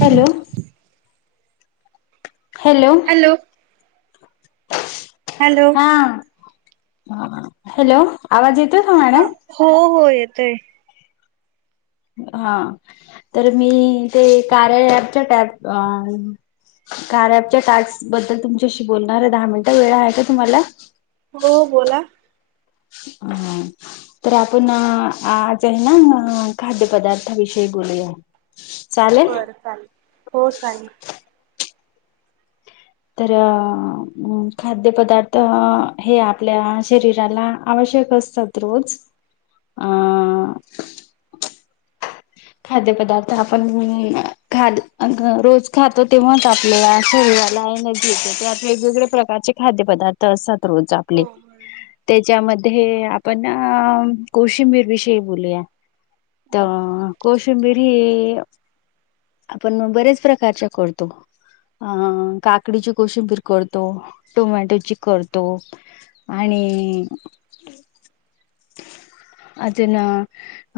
Hello. Hello. Hello. Hello. हा, hello. आवाज येतोय का मॅडम? हो.. हो. येतोय. हा, तर मी ते कार्य ऍपच्या टॅप आ कार्य ऍपच्या टास्क बद्दल तुमच्याशी बोलणार आहे दहा मिनिटं, वेळ आहे का तुम्हाला? हो, बोला. आ. तर आपण आज आहे ना, खाद्य पदार्था विषयी बोलूया. चालेल बरं चालेल. हो चालेल. तर खाद्यपदार्थ हे आपल्या शरीराला आवश्यक असतात. रोज आ खाद्यपदार्थ आपण म्ह खाद रोज खातो तेव्हांच आपल्याला शरिरात [unintelligible] येते. त्यात वेगवेगळ्या प्रकारचे खाद्यपदार्थ असात रोज हो आपले. हो त्याच्यामध्ये हे आपण ना कोशिंबीर विषयी बोलूया, तर कोशिंबीरी, आपण बरेच प्रकारच्या करतो. अ काकडीची कोशंबीर करतो, टोमॅटोची करतो. आणि अजून अ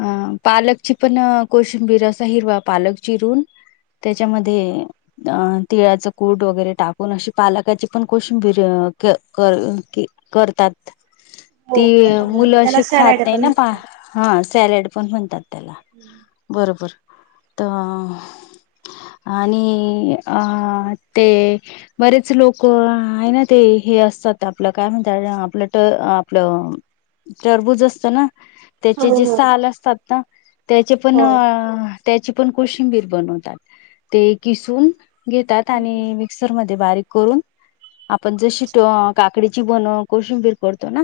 अ पालकची पण कोशिंबीर, असा हिरवा पालक चिरूनं त्याच्यामध्ये अ तिळाच कूट वगैरे टाकून, अशी पालकाची पण कोशिंबिरी क क के करतात. ती बरोबर बरोबर मुलं त्याला अशी खात सॅलड नाही पण ना पा म्हणतात. हा सॅलेड पण म्हणतात त्याला. बरोबर. त आणि अ ते बरेच लोक आहे ना ते हे असतात आपलं काय म्हणतात आपलं ट आपलं टरबूज असत ना, हो त्याचे हो जे साल असतात ना, त्याचे पण हो. त्याची पण कोशिंबीर बनवतात, ते किसून घेतात आणि मिक्सर मध्ये बारीक करून, आपण जे शीटवा, काक डीची बनव कोशिंबीर करतो ना,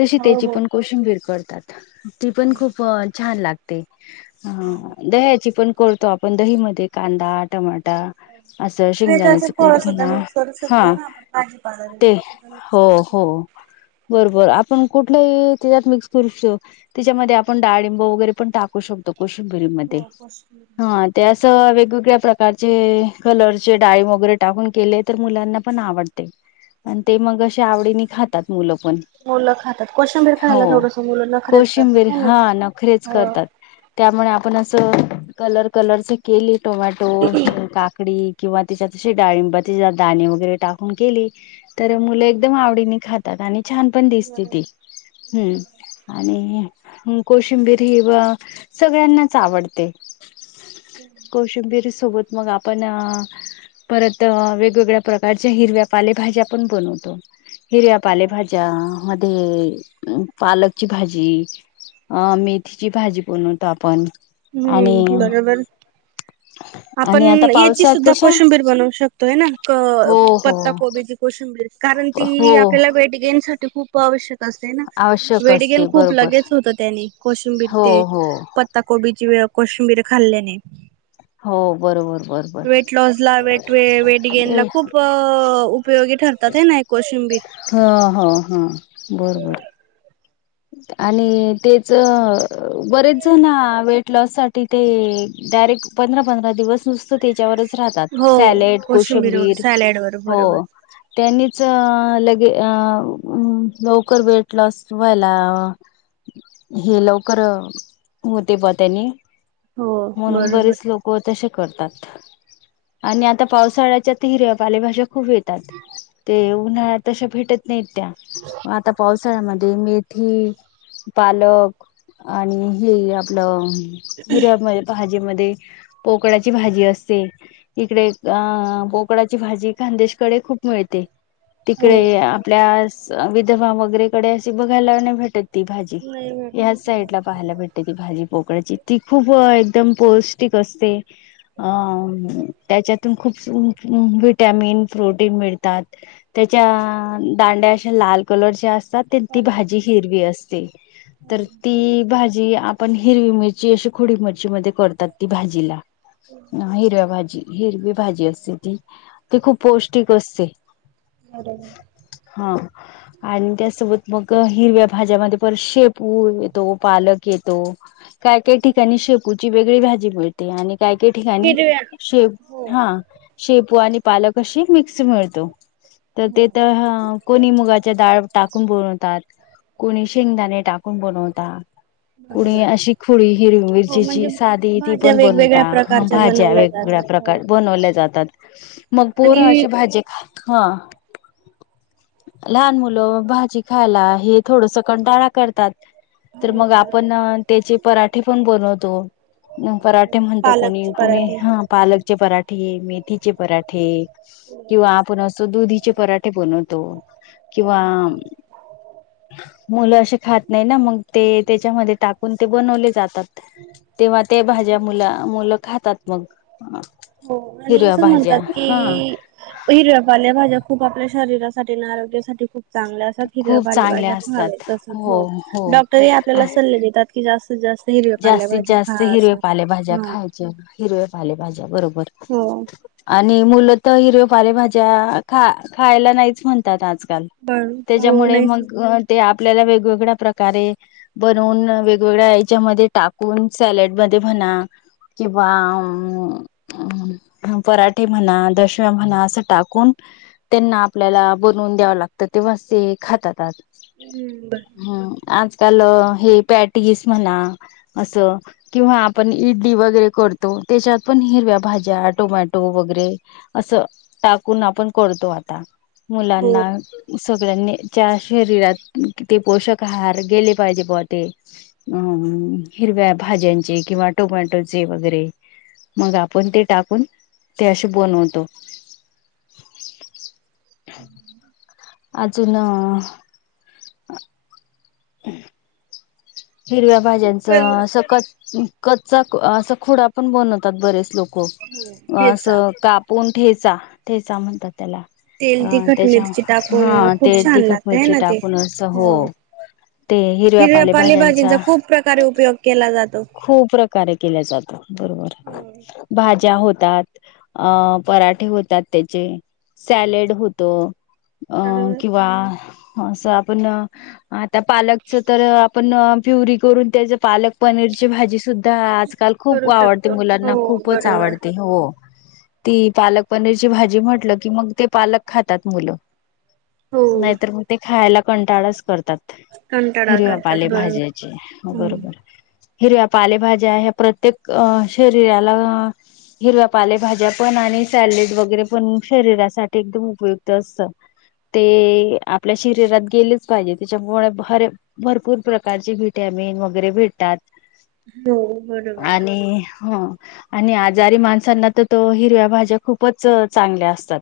तशी हो हो त्याची हो. पण कोशिंबीर करतात. ती पण खूप अ छान लागते. हा दह्याची पण करतो आपण दहीमध्ये कांदा, टमाटा, असं वेगळ्याचे शेंगदाण्याचं फळ कूट सुद्धा म्हणा, मिक्स करू हा शकतो ना आपण भाजीपाला ते वगैरे सुद्धा मिक्स हो करू हो शकतो. बरोबर आपण कुठल्याही त्याच्यात मिक्स करू श त्याच्यामध्ये आपण डाळिंब वगैरे पण टाकू शकतो कोशिंबीरीमध्ये, हो कोशिंबीर हा त्या असं वेगवेगळ्या प्रकारचे कलरचे डाळी वगैरे टाकून केले तर मुलांना पण आवडते. आणि ते मग अशे आवडीने खातात मुलं पण. मुलं खातात कोशिंबीर हो खायला थोडस मुलं नखरेच कोशिंबीर करतात ह ना. हा नखरेच हो करतात. त्यामुळे आपण असं कलर कलर च केली टोमॅटो, काकडी, किंवा तिच्या तशी डाळिंबाची दाणे वगैरे टाकून केली, तर मुलं एकदम आवडीने खात तात, आणि छान पण दिसते बरोबर. ती, हम्म आणि कोशिंबीरी व सगळ्यांनाच आवडते. हम्म कोशिंबिरी सोबत मग आपण अ परत वेगवेगळ्या प्रकारच्या हिरव्या पालेभज्या पण बनवतो. हिरव्या पालेभाज्या मध्ये पालकची भाजी, अ मेथीची भाजी, बनवतो आपण आणि हम्म बरोबर आपण आणि आता याची पावसात सुद्धा कशा कोशंबीर बनवू शकतो हेना हो हो पत्ता कोबी कोशिंबीर कारण हो ती आपल्याला वेट गेनसाठी खूप आवश्यक असते ना, आवश्यक वेटगेन असते खूप बरोबर लगेच होत त्यानी कोशंबीर हो ते हो प कोबीची वे कोशिंबीर खाल्याने. हो बरोबर बरोबर वेट लॉस ला, वेट वे वेट गेन हो ला खूप अ उपयोगी ठरतात हे ना कोशिंबीर. हा ह हां बर बर आणि तेच बरेच जन वेट लॉस साठी ते डायरेक्ट पंधरा पंधरा दिवस नुसत त्याच्यावर राहतात, हो सॉलिड, कोशिंबीर वर कोशंबीर सॅलड वर हो बरोबर त्यांनीच अ लगे अ लवकर वेट लॉस वला, हे लवकर होते बा त्यानी हो म्हणून बरोबर बरेच लोक हो तशे करतात, आणि आता पावसाळ्याच्यात हिरव्या पालेभाज्या खूप येतात, ते उन्हाळ्यात तशा भेटत नाहीत त्या आता पावसाळ्यामध्ये ते मेथी, पालक आणि हे आपलं हिरव्या म भाजी मध्ये पोकळाची भाजी असते, इकडे अ पोकळ्याची भाजी खानदेशकडे खूप मिळते. हो तिकडे आपल्या विधवा वगैरेकडे अशी बघायला नाही भेटत, ती भाजी, नाही ह्याच भेटत साईड ला पाहायला भेटल. ती भाजी पोकळयाची ती खूप एकदम पौष्टिक असते, अ त्याच्यातून खूप विटॅमिन प्रोटीन मिळतात त्याच्या दांड्या अश्या लाल कलरच्या असतात ते ती भाजी हिरवी असते तर ती भाजी आपण हिरवी मिरची अशी खोडीमिरची मध्ये करतात ती भाजीला हिरव्या भाजी हिरवी भाजी असते ती ती खूप पौष्टिक असते. बरं बरं हा आणि त्यासोबत मग हिरव्या भाज्यामध्ये पर शेपू येतो पालक येतो काही काही ठिकाणी शेपूची वेगळी भाजी मिळते आणि काही काही ठिकाणी हिरव्या शेप हा शेपू आणि पालक अशी मिक्स मिळतो तर ते कोणी मुगाचे डाळ टाकून बनवतात कोणी शेंगदाणे टाकून बनवता कुणी अशी खोळी हिरव हो मिरचीची म्हणजे साधी ती भाज्या पण वेगवेगळ्या बनवता प्रकारच्या भाज्या बनवल्या वेग वेगळ्या जातात प्रकार बनवल्या जातात मग पोरं आणि अशी भाजी ख हा लहान मुलं भाजी खायला हे थोडस कंटाळा करतात तर हो मग बरोबर आपण त्याचे पराठे पण बनवतो पराठे म्हणतो कोणी पालकचे कोणी पराठे हा पालकचे पराठे मेंथीचे पराठे किंवा आपण असो दुधीचे पराठे बनव तो किंवा मुलं असे खात नाही ना मग ते त्याच्यामध्ये टाकून ते बनवले जातात तेव्हा ते भाज्या मुल मुलं खातात मग हो आणि हिरवा असं म्हणतात भाज्या की हा हिरव्या पाल्या भाज्या खूप आपल्या शरीरासाठी आणि आरोग्यासाठी खूप चांगलं असा हिर खूप भालीवाल्या चांगल्या असतात घालायचं तस हो हो तरी आपल्याला सल्ले देतात की जास्त जास्त हिरव्या जास्तीत पालेभाजी जास्त खा हिरव्या असं पालेभाज्या हा खाय हिरव्या पालेभाज्या बरोबर हो आणि मुलं तर हिरव्या पालेभाज्या खा खायला नाहीच म्हणतात आजकाल बर हो तेज्यामुळे नाही मग ते आपल्याला वेगवेगळ्या प्रकारे बनवून वेगवेगळ्या तेच्यामध्ये टाकून सॅलड मध्ये म्हणा किंवा पराठे म्हणा दंश तो म्हणा अस टाकून त्यांना आपल्याला बनवून द्यावं लागत तेव्हा ते खातातात हम्म बर हम् आजकाल हे पॅटेजेस म्हणा असं किंवा आपण इडली वगैरे करतो त्याच्यात पण हिरव्या भाज्या टोमॅटो वगैरे असं टाकून आपण करतो आता हो मुलांना सगळ्यांनीच्या शरीरात ते पोषक आहार गेले पाहिजे ते अ हिरव्या भाज्यांचे किंवा टोमॅटोचे वगैरे मग आपण ते टाकून ते असे बनवतो अजून हिरव्या भाज्यांच सखत कच्चा असं खुडा पण बनवतात बरेच लोक अस हेचा काप पोण ठेचा ठेचा म्हणतात त्याला तेल अ- तिखट त्याच्या मिरची टाकून हा खूप ते छान तिखट, लागतय मिरची ना ते टाकून असं हो. ते हिरव्या, पालेभज्यां. तिचा खूप प्रकारे उपयोग केला जातो. खूप प्रकार के जातो बरोबर हो हे. ज्या होतात अ - पराठे होतात त्याचे सॅलेड होतो. अ- बरोबर किंवा असा. पण आता पालकचं तर आपण प्युरी करून त्याचं पालक पनीर ची भाजी सुद्धा आजकाल, खूप करू आवडते शकतो हो मुलांना, खूपच बरोबर आवडते हो. ती पालक पनीरची भाजी म्हटलं की मग ते पालक खातात मुलं. हो नाहीतर मग ते खायाला कंटाळाचं करतात. कंटाळा हिरव्या, करतात बरोबर पालेभाज्याचे हं. बरोबर. हिरव्या, पालेभाज्या ह्या प्रत्येक अ- शरीराला हिरव्या, पालेभाज्या, पण आणि सॅलेड, वगैरे पण शरीरासाठी एकदम उपयुक्त असतं. ते आपल्या शरीरात गेलेच पाहिजे त्याच्या पोळ्या भारी. भरपूर प्रकारचे विटॅमिन, वगैरे भेटतात. हो बरोबर आणि हं. आणि आजारी माणसांना तर तो हिरव्या भाज्या खूपच चांगल्या असतात.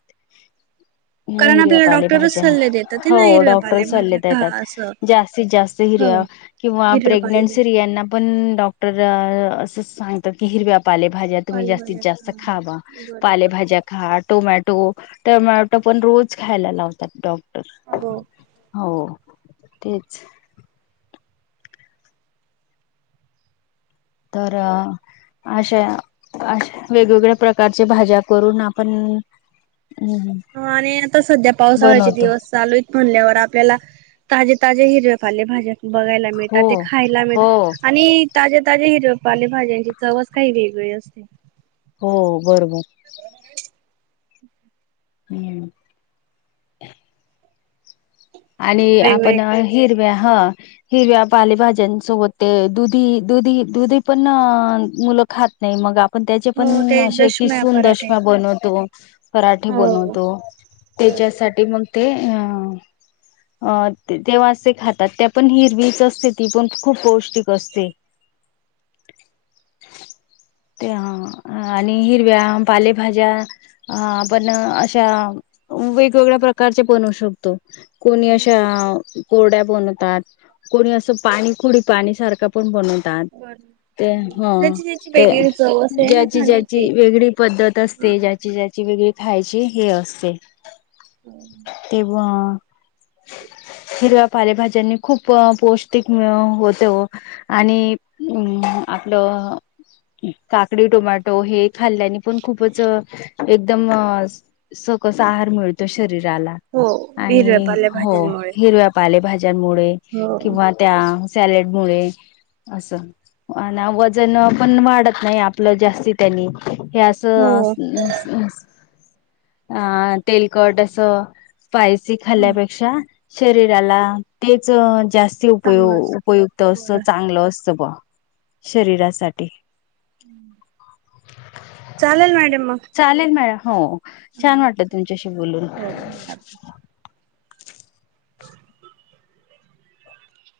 नाही कारण हिरव्या आपल्याला डॉक्टरच पालेभाज्या सल्ले देतात आहे ना हो हिरव्या डॉक्टर सल्ले पालेभाज्या खा देतात. असं जास्तीतं जास्तं हो हिरव्या किंवा हिरव्या पाले प्रेग्नेंटस्त्रीयांना पण डॉक्टर असंच सांगतात कि हिरव्या पालेभाज्या, तुम्ही जास्तीत पालेभाज्या जास्तं खा खावा बरोबर पालेभाज्या खा टोमॅटो- टमॅटो पण रोज खायला लावतात डॉक्टर. हो. हो तेचं. तर अं. अश्या अशा वेगवेगळ्या प्रकारचे भाज्या, करून आपण हम् हम. आणि आता सध्या पावसाळ्याचे दिवस चालू आहेत. म्हणाल्यावर आपल्याला ताजे - ताजे हिरव्या पालेभाज्या. बघायला हो मिळतात ते खायला हो मिळतात. आणि ताज्या - ताज्या हिरव्या पाले भाज्यांची चवचं काही वेगळी असते. हो बरोबर. हम्म, आणि वेगवेगळे आपण अ- हिरव्या हं. हिरव्या पालेभाज्यांसोबत ते दुधी - दुधी - दुधी पण मुलं खातं. नाही मग आपण त्याचे हो पण ते असे दशम्या किसून पराठे दशम्या बनवतो. पराठे, हो बनवतो बर त्याच्यासाठी मग ते अं अ- ते तेव्हा असे खातात त्या पण हिरवीच असते ती पण खूप पौष्टिक असते. ते हा आणि हिरव्या, पालेभाज्या हा पण अशा वेगवेगळ्या प्रकारचे बनवू शकतो. कोणी अशा कोरड्या बनवतात. कोणी असं पाणी खुडी पाणी सारखं पण बनवतं तात बर ते हं त्याची त्याची ते वेगळी चव असते ना ज्याची- खाण्याची ज्याची वेगळी पद्धत असते. ते ज्याची - ज्याची वेगळी खायाची हे असते. हम. वा! हिरव्या पालेभाज्यांनी, खूप अ पौष्टिक मि होते ओ आणि अ आपलं काकडी, टोमॅटो हे खाल्ल्यांनी पण खूपचं एकदम असं सकस आहार, मिळतो शरीराला. हो. हिरव्या आणि हो पालेभाज्यांमुळे हिरव्या पाले भाज्यांमुळे हो किंवा त्या सॅलेड मुळे असं, अनं वजनं पण वाढत नाही आपलं जास्ती त्यानी. हे असं हो अस् अ तेलकट असं स्पायसी चांगलंच खाल्ल्यापेक्षा शरीराला तेचं जास्त उपय उपयुक्त असतं, बरं चांगलं असतं ब शरीरासाठी. चालेल मॅडम मग. चालेल मॅडम, हो छान हो वाटलं तुमच्याशी बोलून.